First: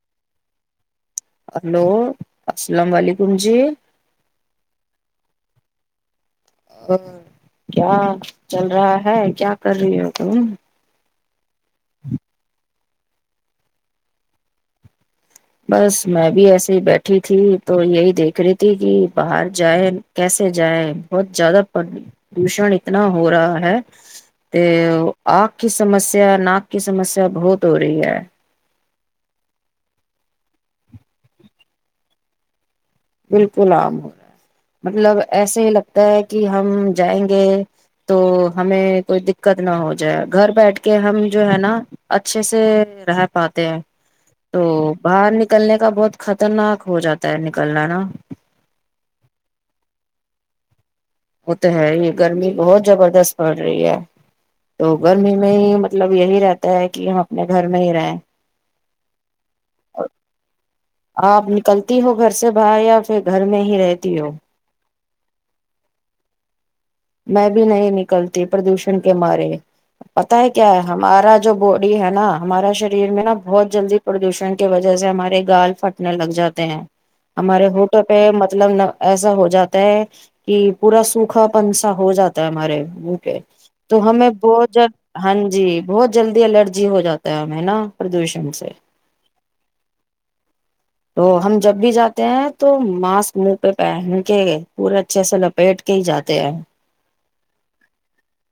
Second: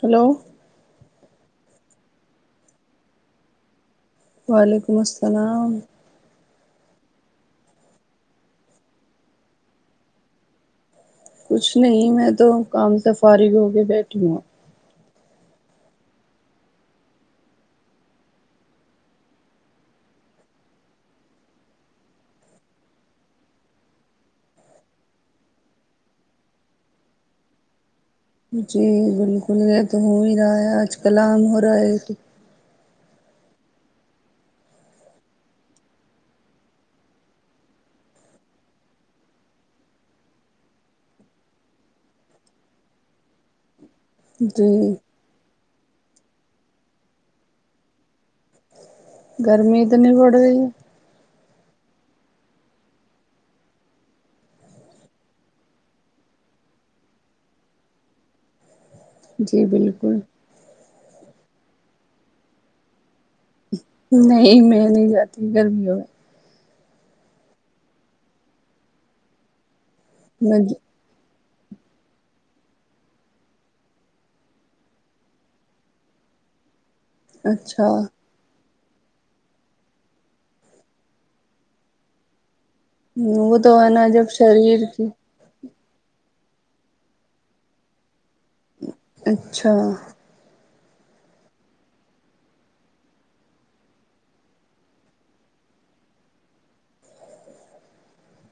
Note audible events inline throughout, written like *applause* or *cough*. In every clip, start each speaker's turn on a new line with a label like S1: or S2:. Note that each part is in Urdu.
S1: ہلو
S2: ہلو السلام علیکم جی
S1: وعلیکم السلام
S2: کیا چل رہا ہے کیا کر رہی ہو تم
S1: کچھ نہیں میں تو کام سے فارغ ہو کے بیٹھی ہوں
S2: بس میں بھی ایسے ہی بیٹھی تھی تو یہی دیکھ رہی تھی کہ باہر جائے کیسے جائیں بہت زیادہ پردوشن اتنا ہو رہا ہے کہ آگ کی سمسیا ناک کی سمسیا بہت ہو رہی ہے
S1: جی بالکل یہ تو ہو ہی رہا ہے آج کل آام ہو رہا ہے
S2: بالکل عام ہو جا مطلب ایسے ہی لگتا ہے کہ ہم جائیں گے تو ہمیں کوئی دقت نہ ہو جائے گھر بیٹھ کے ہم جو ہے نا اچھے سے رہ پاتے ہیں تو
S1: جی
S2: باہر نکلنے کا بہت خطرناک ہو جاتا ہے نکلنا ہا
S1: گرمی اتنی پڑ رہی ہے
S2: ہوتا ہے یہ گرمی بہت زبردست پڑ رہی ہے تو گرمی میں ہی مطلب یہی رہتا ہے کہ ہم اپنے گھر میں ہی رہیں
S1: جی بالکل
S2: آپ نکلتی ہو گھر سے باہر یاپ
S1: نہیں میں نہیں گرمی ہو
S2: میں بھی نہیں نکلتی پردوشن کے مارے پت ہے
S1: میں
S2: کیا ہے ہمارا جو باڈی ہے نا ہمارا شریر میں نا بہت جلدی پردوشن کی وجہ سے ہمارے گال پھٹنے لگ جاتے ہیں ہمارے
S1: اچھا
S2: ہوٹل پہ مطلب ایسا ہو جاتا ہے کہ پورا سوکھا پنچ ا ہو جاتا ہے ہمارے ک
S1: وہ ہے
S2: تو
S1: نا
S2: ہمیں
S1: جب
S2: بہت ج
S1: شریر کی
S2: ہاں جی بہت جلدی الرجی ہو جاتا ہے ہمیں نا پردوشن سے
S1: اچھا
S2: تو ہم جب بھی جاتے ہیں تو ماسک منہ پہ پہن کے پورے اچھے سے لپیٹ کے ہی جاتے ہیں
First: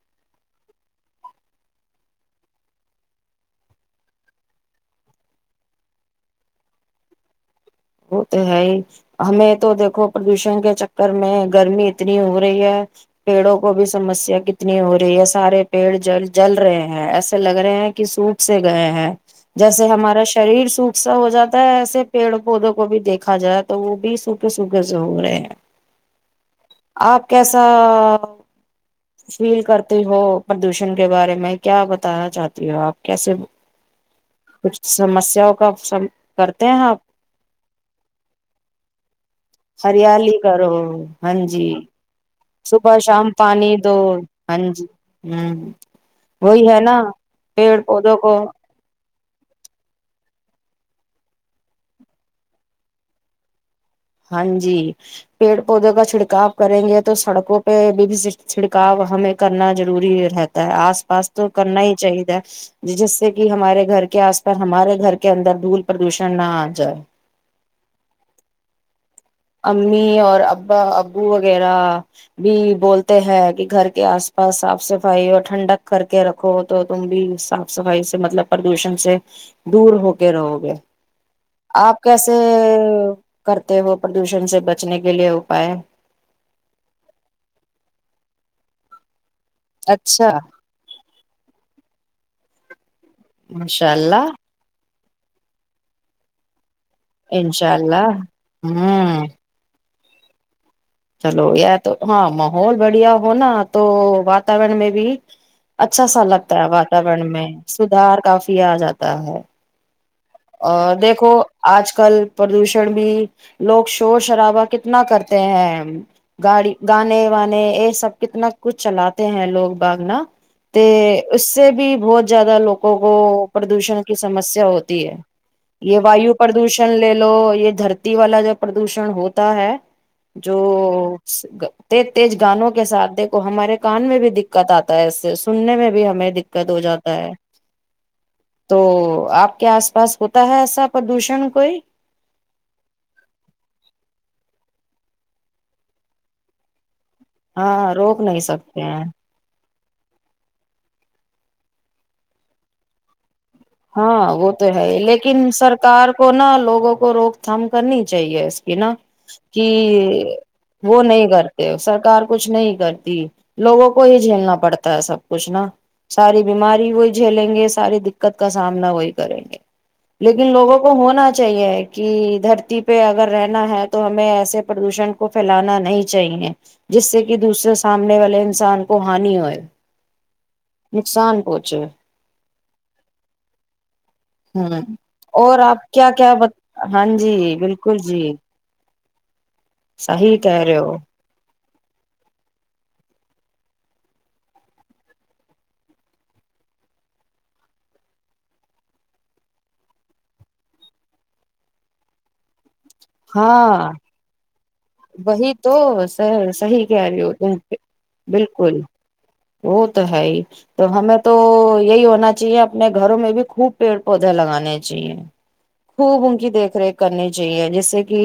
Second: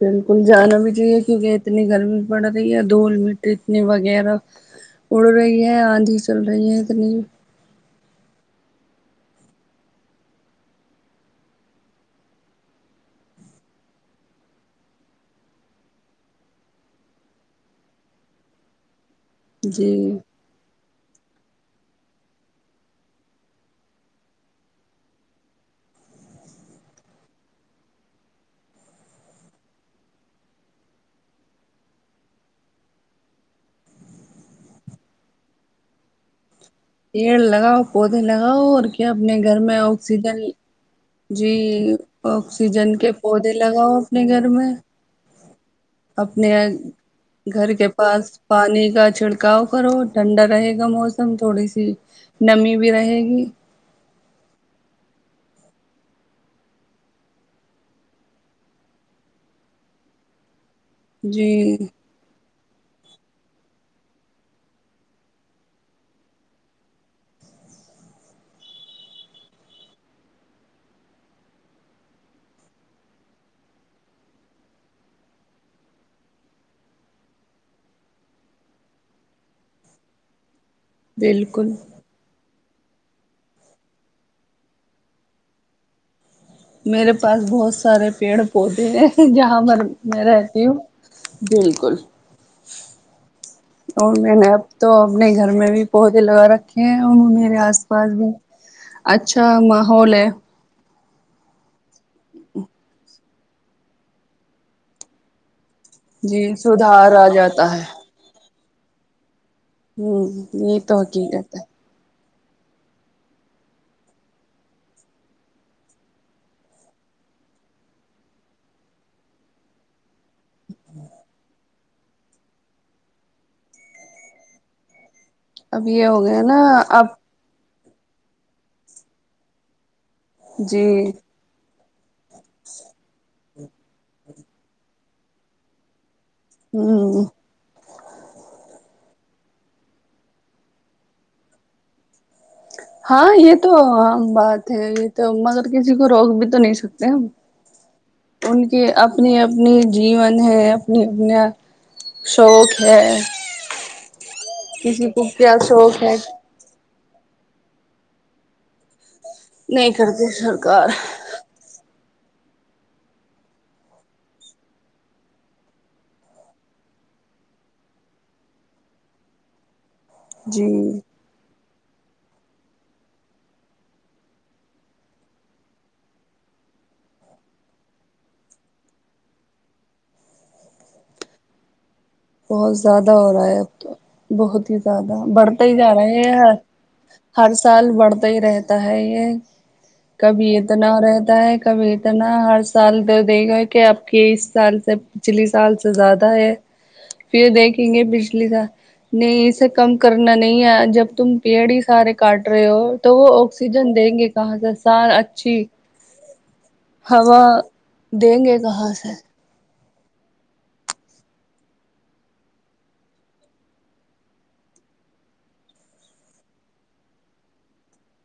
S1: بالکل جانا بھی چاہیے کیونکہ اتنی گرمی پڑ رہی ہے دھول میٹ اتنی وغیرہ اڑ رہی ہے آندھی چل رہی ہے اتنی
S2: وہ تو ہے ہی ہمیں تو دیکھو پردوشن کے چکر میں گرمی اتنی ہو رہی ہے پیڑوں کو بھی سمسیا کتنی ہو رہی ہے سارے پیڑ جل جل رہے ہیں ایسے لگ رہے ہیں کہ سوپ سے گئے ہیں جیسے
S1: جی
S2: ہمارا شریر سوکھ اا ہو جاتا ہے ایسے پیڑ پودوں کو بھی دیکھا جائے تو وہ بھی سوکھے سوکھے سے ہو رہے ہیں آپ کیسا فیل کرتے ہو پردوشن کے بارے میں کیا بتانا چاہتی ہو آپ کیسے کچھ سمسیا کا کرتے ہیں آپ
S1: پیڑ لگاؤ پودے لگاؤ اور کیا اپنے گھر میں
S2: ہریالی
S1: آکسیجن
S2: کرو ہاں
S1: جی
S2: صبح
S1: آکسیجن کے
S2: شام
S1: پودے
S2: پانی
S1: لگاؤ
S2: دو
S1: اپنے گھر
S2: ہاں
S1: میں
S2: جی ہوں
S1: اپنے
S2: وہی ہے نا
S1: گھر
S2: پیڑ
S1: کے
S2: پودوں
S1: پاس
S2: کو
S1: پانی کا چڑک تھکاؤ کرو ٹھنڈا رہے گا موسم تھوڑی سی نمی بھی رہے گی
S2: ہاں جی پیڑ پودوں کا چھڑکاو کریں گے تو سڑکوں پہ بھی بھی چھڑکاؤ ہمیں کرنا ضروری رہتا آس پاس
S1: جی
S2: تو کرنا ہی چاہید ہے ج جس سے کہ ہمارے گھر کے آس پاس ہمارے گھر کے اندر دھول پردوشن نہ آ جائے امی اور ابا ابو وغیرہ بھی بولتے ہیں کہ گھر کے آس پاس صاف صفائی اور ٹھنڈک کر کے رکھو تو تم بھی صاف صفائی سے مطلب پردوشن سے دور ہو کے رہو گے
S1: بالکل
S2: آپ کیسے کرتے ہو پردوشن سے بچنے کے لیے اپائے
S1: میرے پاس بہت سارے پیڑ پودے ہیں جہاں م میں
S2: اچھا
S1: رہتی ہوں بالکل
S2: ماشاء
S1: اور
S2: اللہ
S1: میں نے اب تو اپنے گھر میں بھی پودے لگا رکھ میرے
S2: انشاء
S1: آس
S2: اللہ
S1: پاس بھی
S2: ہوں
S1: اچھا ہوول
S2: چلو یار تو ہاں ماہحول بڑھیا ہو نا تو واتورن میں بھی اچھا سا
S1: جی
S2: لگتا ہے
S1: سدھار
S2: واتورن
S1: آ
S2: میں
S1: جاتا ہے
S2: سدار کافی کیا جاتا ہے
S1: ہ
S2: ا
S1: یہ تو
S2: دیکھو
S1: حقیقت ہے
S2: آج کل پردوشن بھی لوگ شور شرابا کتنا کرتے ہیں گاڑی گانے وانے یہ سب کتنا کچھ چلاتے ہیں لوگ باگنا ت اس سے بھی بہت زیادہ لوگوں کو پردوشن کی سمسیا ہوتی ہے
S1: اب
S2: یہ
S1: ہو
S2: وایو
S1: گیا نا
S2: پردوشن
S1: اب
S2: لے لو یہ دھرتی کتی والا جب پردوشن ہوتا ہے جو
S1: جی
S2: ایک تیج گانوں کے ساتھ دیکھو ہمارے کان میں بھی دقت آتی ایسے سننے میں بھی ہمیں د دقت ہو جاتا
S1: ہ
S2: ہے تو آپ کے آس پاس ہوتا ہےسا پردوشن کوئی
S1: ہاں یہ تو عام بات ہے یہ تو مگر کسی کو روک بھی تو نہیں سکتا
S2: ہاں روک نہیں
S1: ان
S2: سکتے
S1: کے
S2: ہیں
S1: اپنی اپنی جیون ہے اپنی اپنا شوق ہے
S2: ہاں وہ تو ہے
S1: کسی کو
S2: لیکن
S1: کیا شوق
S2: سرکار
S1: ہے
S2: کو نا لوگوں کو کو روک تھام کرنی چاہیے اس کی نا کہ
S1: نہیں کرتی سرکار
S2: وہ نہیں کرتے سرکار کچھ نہیں کرتی لوگوں کو ہی جھیلنا پڑتا ہے سب کچھ نا ساری بیماری وہ جھیلیں گے ساری دقت کا سامنا وہی کریں گے لیکن
S1: جی
S2: لوگوں کو ہونا چاہیے کہ دھرتی پہ اگر رہنا ہے تو ہمیں ایسے پردوشن کو پھیلانا نہیں چاہیے جس سے کہ دوسرے سامنے والے انسان کو ہانی ہوئے نقصان پہنچے
S1: بہت زیادہ ہو رہا ہے اب تو بہت ہی
S2: ہوں
S1: زیادہ
S2: اور
S1: بڑھتے ہی
S2: آپ
S1: جا
S2: کیا
S1: رہے
S2: کیا ب
S1: ہیں
S2: ہاں
S1: ہر
S2: جی
S1: سال
S2: بالکل
S1: بڑھتا
S2: جی
S1: ہی رہتا ہے ب یہ
S2: صحیح
S1: کبھی
S2: کہہ رہے
S1: اتنا
S2: ہو
S1: رہتا ہے کابھیتر ن ہر سال تو دیک گا کہ اب کی اس سال سے پچھلی سال سے زیادہ ہے پھر دیکھیں گے بجلی کا نہیں اسے کم کرنا نہیں ہے جب تم پیڑ ہی سارے کاٹ رہے ہو تو وہ
S2: ہاں
S1: آکسیجن دیں گے کہاں سے سار
S2: وہی
S1: اچھی
S2: تو سر صحی کہہ رہی ہو
S1: ہوا
S2: تم
S1: دیں گے
S2: بالکل
S1: کہاں سے
S2: وہ تو ہے ہی تو ہمیں تو یہی ہونا چاہیے اپنے گھروں میں بھی خوب پیڑ پودے لگانے چاہیے خوب ان کی دیکھ ریکھ کرنی چاہیے جیس سے کہ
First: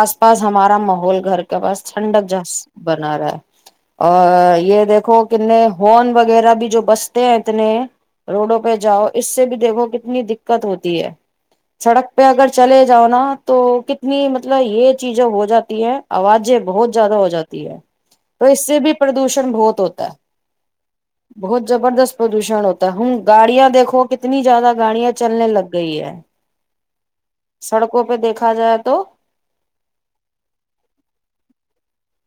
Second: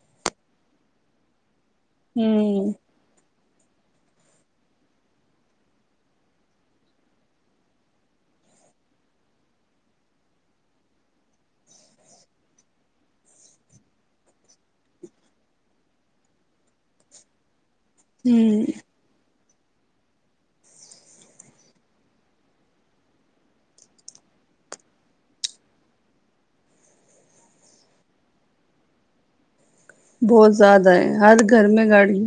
S2: آس پاس ہمارا ماحول گھر کے پاس ٹھنڈک جاس
S1: ہوں
S2: بنا رہا ہے اور یہ دیکھو کتنے ہارن وغیرہ بھی جو بستے ہیں اتنے روڈوں پہ جاؤ اس سے بھی دیکھو کتنی دقت ہوتی ہے سڑک پہ اگر چلے جاؤ نا تو کتنی مطلب یہ چیزیں ہو جاتی ہے آوازیں بہت زیادہ ہو جاتی ہے تو
S1: ہوں
S2: اس سے بھی پردوشن بہت ہوتا ہے بہت زبردست پردوشن ہوتا ہے ہ گاڑیاں دیکھو کتنی زیادہ گاڑیاں چلنے لگ گئی ہے سڑکوں پہ دیکھا جائے تو
S1: بہت زیادہ ہے ہر گھر میں گاڑی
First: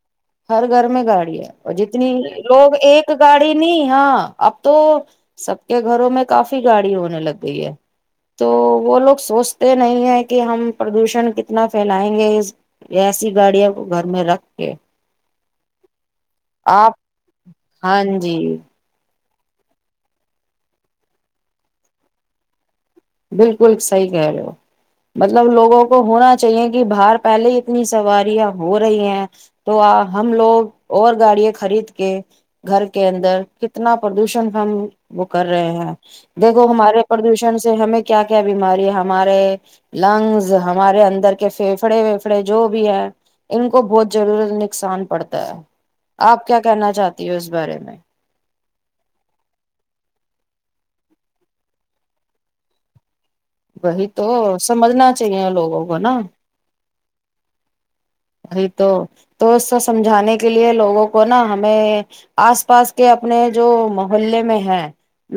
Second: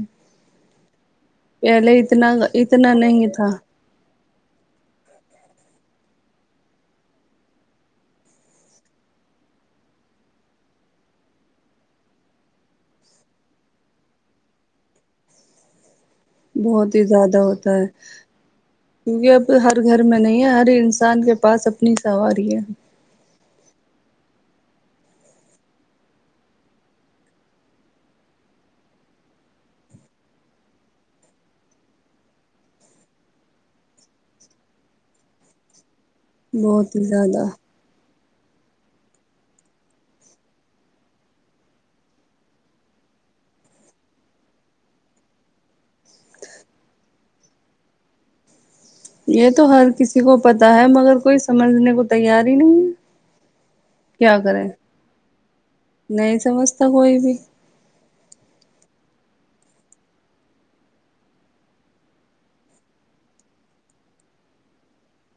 S2: ہر گھر میں گاڑ اور
S1: پہلے
S2: جتنی
S1: اتنا
S2: لوگ
S1: اتنا
S2: ایک
S1: نہیں تھا
S2: گاڑی نہیں ہاں اب تو سب کے گھروں میں کافی گاڑی ہونے لگ گئی ہے تو وہ لوگ سوچتے نہیں ہے کہ ہم پردوشن کتنا پھیلائیں گے ایسی گاڑیاں کو گھر میں رکھ کے آپ
S1: بہت ہی زیادہ ہوتا ہے
S2: ہاں جی
S1: کیونکہ اب ہر گھر میں نہیں ہے ہر انسان کے پاس اپنی سواری ہے
S2: بالکل صحیح کہہ رہے ہو مطلب لوگوں کو ہونا چاہیے کہ باہر پہلے ہی اتنی سواریاں ہو رہی ہیں تو ہم لوگ اور گاڑیے خرید کے گھر کے اندر کتنا پردوشن ہم وہ کر رہے ہیں دیکھو
S1: بہت
S2: ہمارے
S1: ہی زیادہ
S2: پردوشن ہمیں کیا کیا بیماری ہے ہمارے لنگز ہمارے اندر کے فھیفڑے ویفڑے جو بھی ہے ان کو بہت ضرورت نقصان پڑتا ہے آپ کیا کہنا چاہتی ہو اس بارے میں
S1: یہ تو ہر کسی کو پتاہ ہے مگر کوئی سمجھنے کو تیار ہی نہیں ہے
S2: وہی تو
S1: کیا کرے
S2: سمجھنا چاہیے لوگوں کو نا
S1: نہیں سمجھتا کوئی بھی
S2: ای تو تو اسب سمجھانے کے لیے لوگوں کو نا ہمیں آس پاس کے اپنے جو محلے میں ہے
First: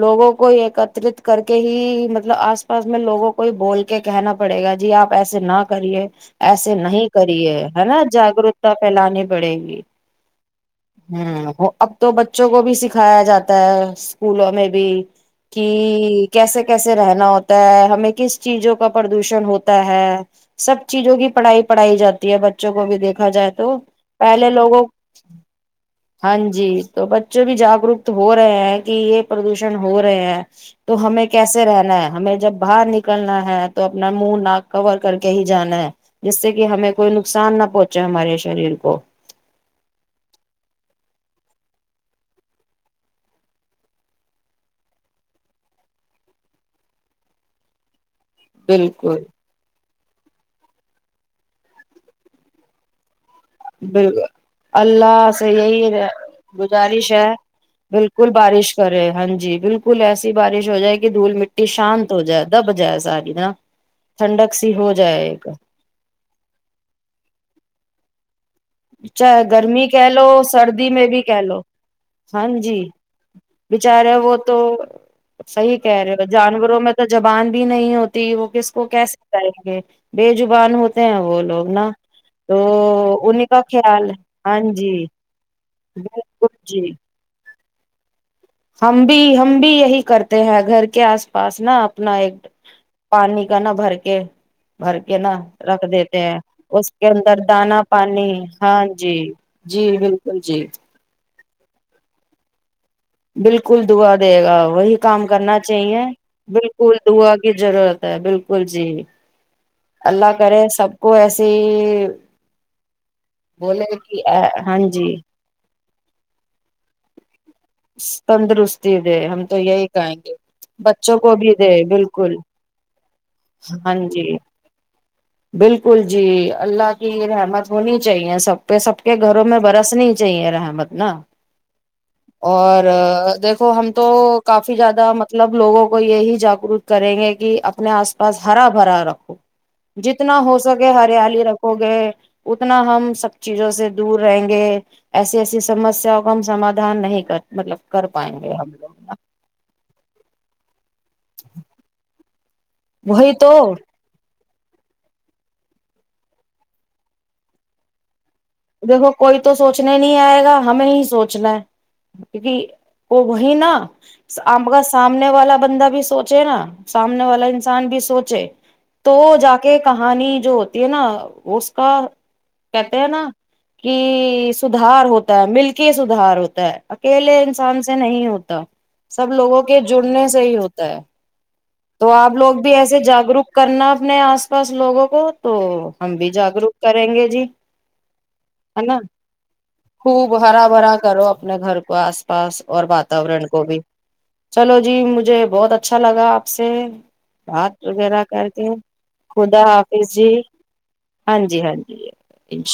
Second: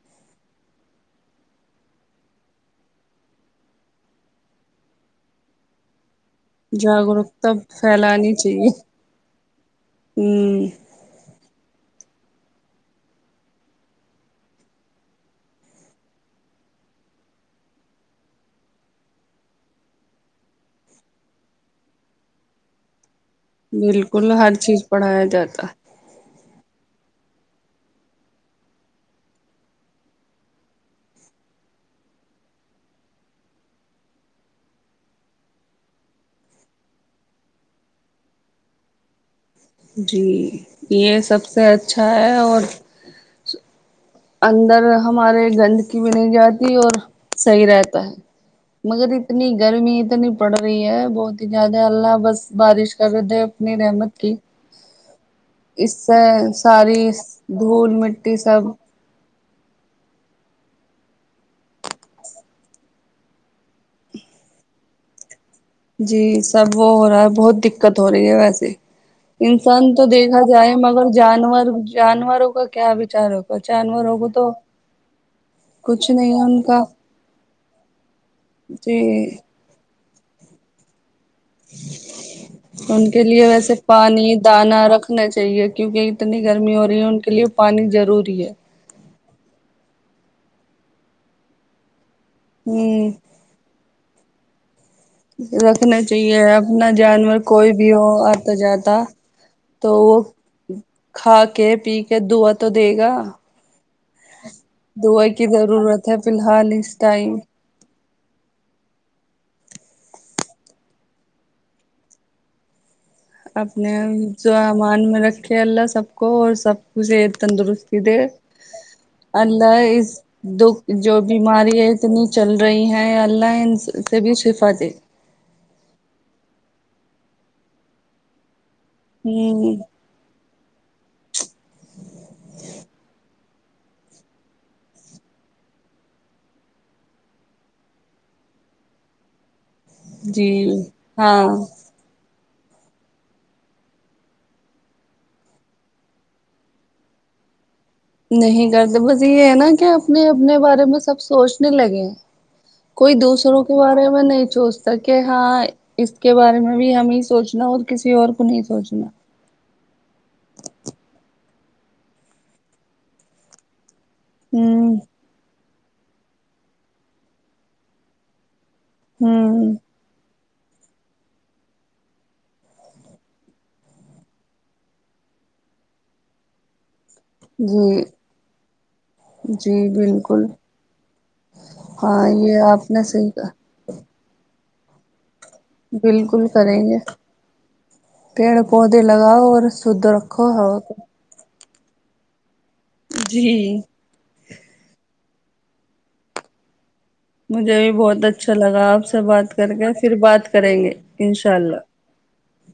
S2: لوگوں کو ایکترت کر کے ہی مطلب آس پاس میں لوگوں کو ہی بول کے کہنا پڑے گا جی آپ ایسے نہ کریے ایسے نہیں
S1: جاگروکتا
S2: کریے نا
S1: پھیلانی چاہیے
S2: جاگروکتا پھیلانی پڑے گی
S1: ہ
S2: ہ تو بچوں کو بھی سکھایا جاتا ہے اسکولوں میں بھی کہ کیسے کیسے رہنا ہوتا ہے ہمیں کس چیزوں کا پردوشن ہوتا ہے سب چیزوں کی پڑھائی پڑھائی جاتی ہے بچوں کو بھی دیک ا جائے تو
S1: بالکل
S2: پہلے
S1: ہر
S2: لوگوں
S1: چیز پڑھایا جاتا
S2: ہاں جی تو بچے بھی جاگروک ہو رہے ہیں کہ یہ پردوشن ہو رہے ہیں تو ہمیں کیسے رہنا ہے ہمیں جب باہر نکلنا ہے تو اپنا منہ ناک کور کر کے ہی جانا ہے جس سے کہ ہمیں کوئی نقصان نہ پہنچے ہمارے شریر کو
S1: جی یہ سب سے اچھا ہے اور اندر ہمارے گندگی بھی نہیں جاتی اور صحیح رہتا ہے مگر
S2: بالکل
S1: اتنی گرمینی نی پڑ رہی ہے بہت ہی زیادہ ہلہ بس بارش کر رہے تھے
S2: بال اللہ سے یہی
S1: اس سے ساری
S2: گزارش ہے
S1: دھول
S2: بالکل
S1: مٹی سب
S2: بارش کرے ہاں جی بالکل ایسی بارش ہو جائے کہ دھول مٹی شانت ہو جائے دب جائے ساری نا ٹھنڈک سی ہو جائے ایک
S1: *inaudible*
S2: چاہے گرمی
S1: انسان تو
S2: کہہ
S1: دیکھا
S2: لو
S1: جائے
S2: سردی میں
S1: مگر
S2: بھی کہہ لو
S1: جانور
S2: ہاں
S1: جانوروں کا
S2: جی
S1: کیا بچار ہوگا
S2: بچارے
S1: جانوروں کو
S2: وہ تو صحیح کہہ
S1: کچھ
S2: رہے ہو
S1: نہیں ہے ان
S2: جانوروں
S1: کا
S2: میں تو زبان بھی نہیں
S1: جی
S2: ہوتا *inaudible* بےجبان ہوتے ہیں وہ لوگ نا تو
S1: ان کے
S2: انیں
S1: لیے ویسے پانی دانا رکھنا چاہیے کیونکہ اتنی
S2: بالکل
S1: گرمی
S2: جی
S1: ہو رہی ہے ان کے لیے پانی ضرور ت ہے
S2: ہم بھی ہم بھی یہی کرتے ہیں گھر کے آس پاس نا آپ اپنا ایک
S1: ہ
S2: پانی کا نہ بھر کے بھر کے نا رکھ
S1: رکھنا
S2: دیتے ہیں
S1: چاہیے
S2: اس
S1: اپنا
S2: کے اندر
S1: جانور کوئی
S2: دانا
S1: بھی ہو
S2: پانی
S1: آتا
S2: ہاں
S1: جاتا
S2: جی جی
S1: تو وہ
S2: بالکل جی
S1: کھا کے پی کے د
S2: بالکل دا دے گا وہی کام
S1: دعا کی
S2: کرنا چاہیے
S1: ضرورت ہے فی الحال
S2: بالکل
S1: اس
S2: دعا
S1: ٹائم
S2: کی ضرورت بالکل جی اللہ کر سب کو ایسی
S1: اپنے جو امان میں رکھے اللہ سب اور سب کچھ تندرستی دے
S2: تندرستی دے ہم تو
S1: اللہ
S2: یہی
S1: اس
S2: کہیں گے
S1: دکھ
S2: بچوں
S1: جو
S2: کو بھی دے
S1: بیماری ہے اتنی
S2: بالکل
S1: چل رہی ہے اللہ ان
S2: ہاں
S1: سے
S2: جی
S1: بھی شفا دے
S2: بالکل جی اللہ کی رحمت ہونی چاہیے سب پہ سب کے گھروں میں
S1: ہوں
S2: برسنی چاہیے رحمت نا اور دیکھو ہم تو کافی زیادہ مطلب لوگوں کو یہی جاگروک کریں گے کہ اپنے آس پاس ہرا بھرا رکھو جتنا
S1: جی
S2: ہو سکے ہریالی
S1: ہاں
S2: رکھو گے اتنا ہم سب چیزوں سے دور رہیں گے ایسی ایسی سمسیا کا ہم سمادھان نہیں مطلب کر پائیں گے ہم
S1: نہیں کرتے
S2: لوگ
S1: بس یہ ہے نا کہ اپنے اپنے بارے میں سب سوچنے لگے کوئی
S2: وہی تو
S1: دوسروں کے بارے میں نہیں سوچتا کہ ہاں اس کے بارے میں بھی ہمیں سوچنا اور کسی اور کو نہیں سوچنا
S2: دیکھو کوئی تو سوچنے نہیں آئے گا ہمیں ہی سوچنا ہے کیونکہ وہ وہی نا آپ کا
S1: ہوں
S2: سامنے والا بندہ بھی بھی سوچے نا سامنے والا انسان بھی سوچے تو جا
S1: ہوں
S2: کے کہانی جو ہوتی ہے نا اس کا کہتے ہیں نا کہ سدھار ہوتا ہے مل کے سدھار ہوتا ہے اکیلے انسان سے
S1: جی
S2: نہیں ہوتا سب لوگوں
S1: جی
S2: کے جڑنے سے
S1: بالکل
S2: ہی ہوتا ہے تو
S1: ہاں
S2: آپ لوگ
S1: یہ
S2: بھی
S1: آپ
S2: ایسے
S1: نے صحیح
S2: جاگروک
S1: کہا
S2: کرنا اپنے آس بس لوگوں کو تو ہم بھی جاگروک کریں گے جی
S1: پیڑ
S2: ہے نا
S1: پودے لگاؤ اور شدھ
S2: خوب
S1: رکھو
S2: ہرا
S1: ہوا
S2: بھرا
S1: کو
S2: کرو اپنے گھر کو کو آس پاس اور
S1: جی
S2: واتورن کو بھی چلو جی مجھے بہت اچھا لگاپ سے بات
S1: مجھے بھی
S2: وغیرہ
S1: بہت
S2: کر
S1: اچھا
S2: کے
S1: لگا آپ سے بات
S2: خدا
S1: کر کے
S2: حافظ
S1: پھر
S2: جی
S1: بات کریں گے
S2: ہاں
S1: انشاء
S2: جی ہاں
S1: اللہ
S2: جی انشاء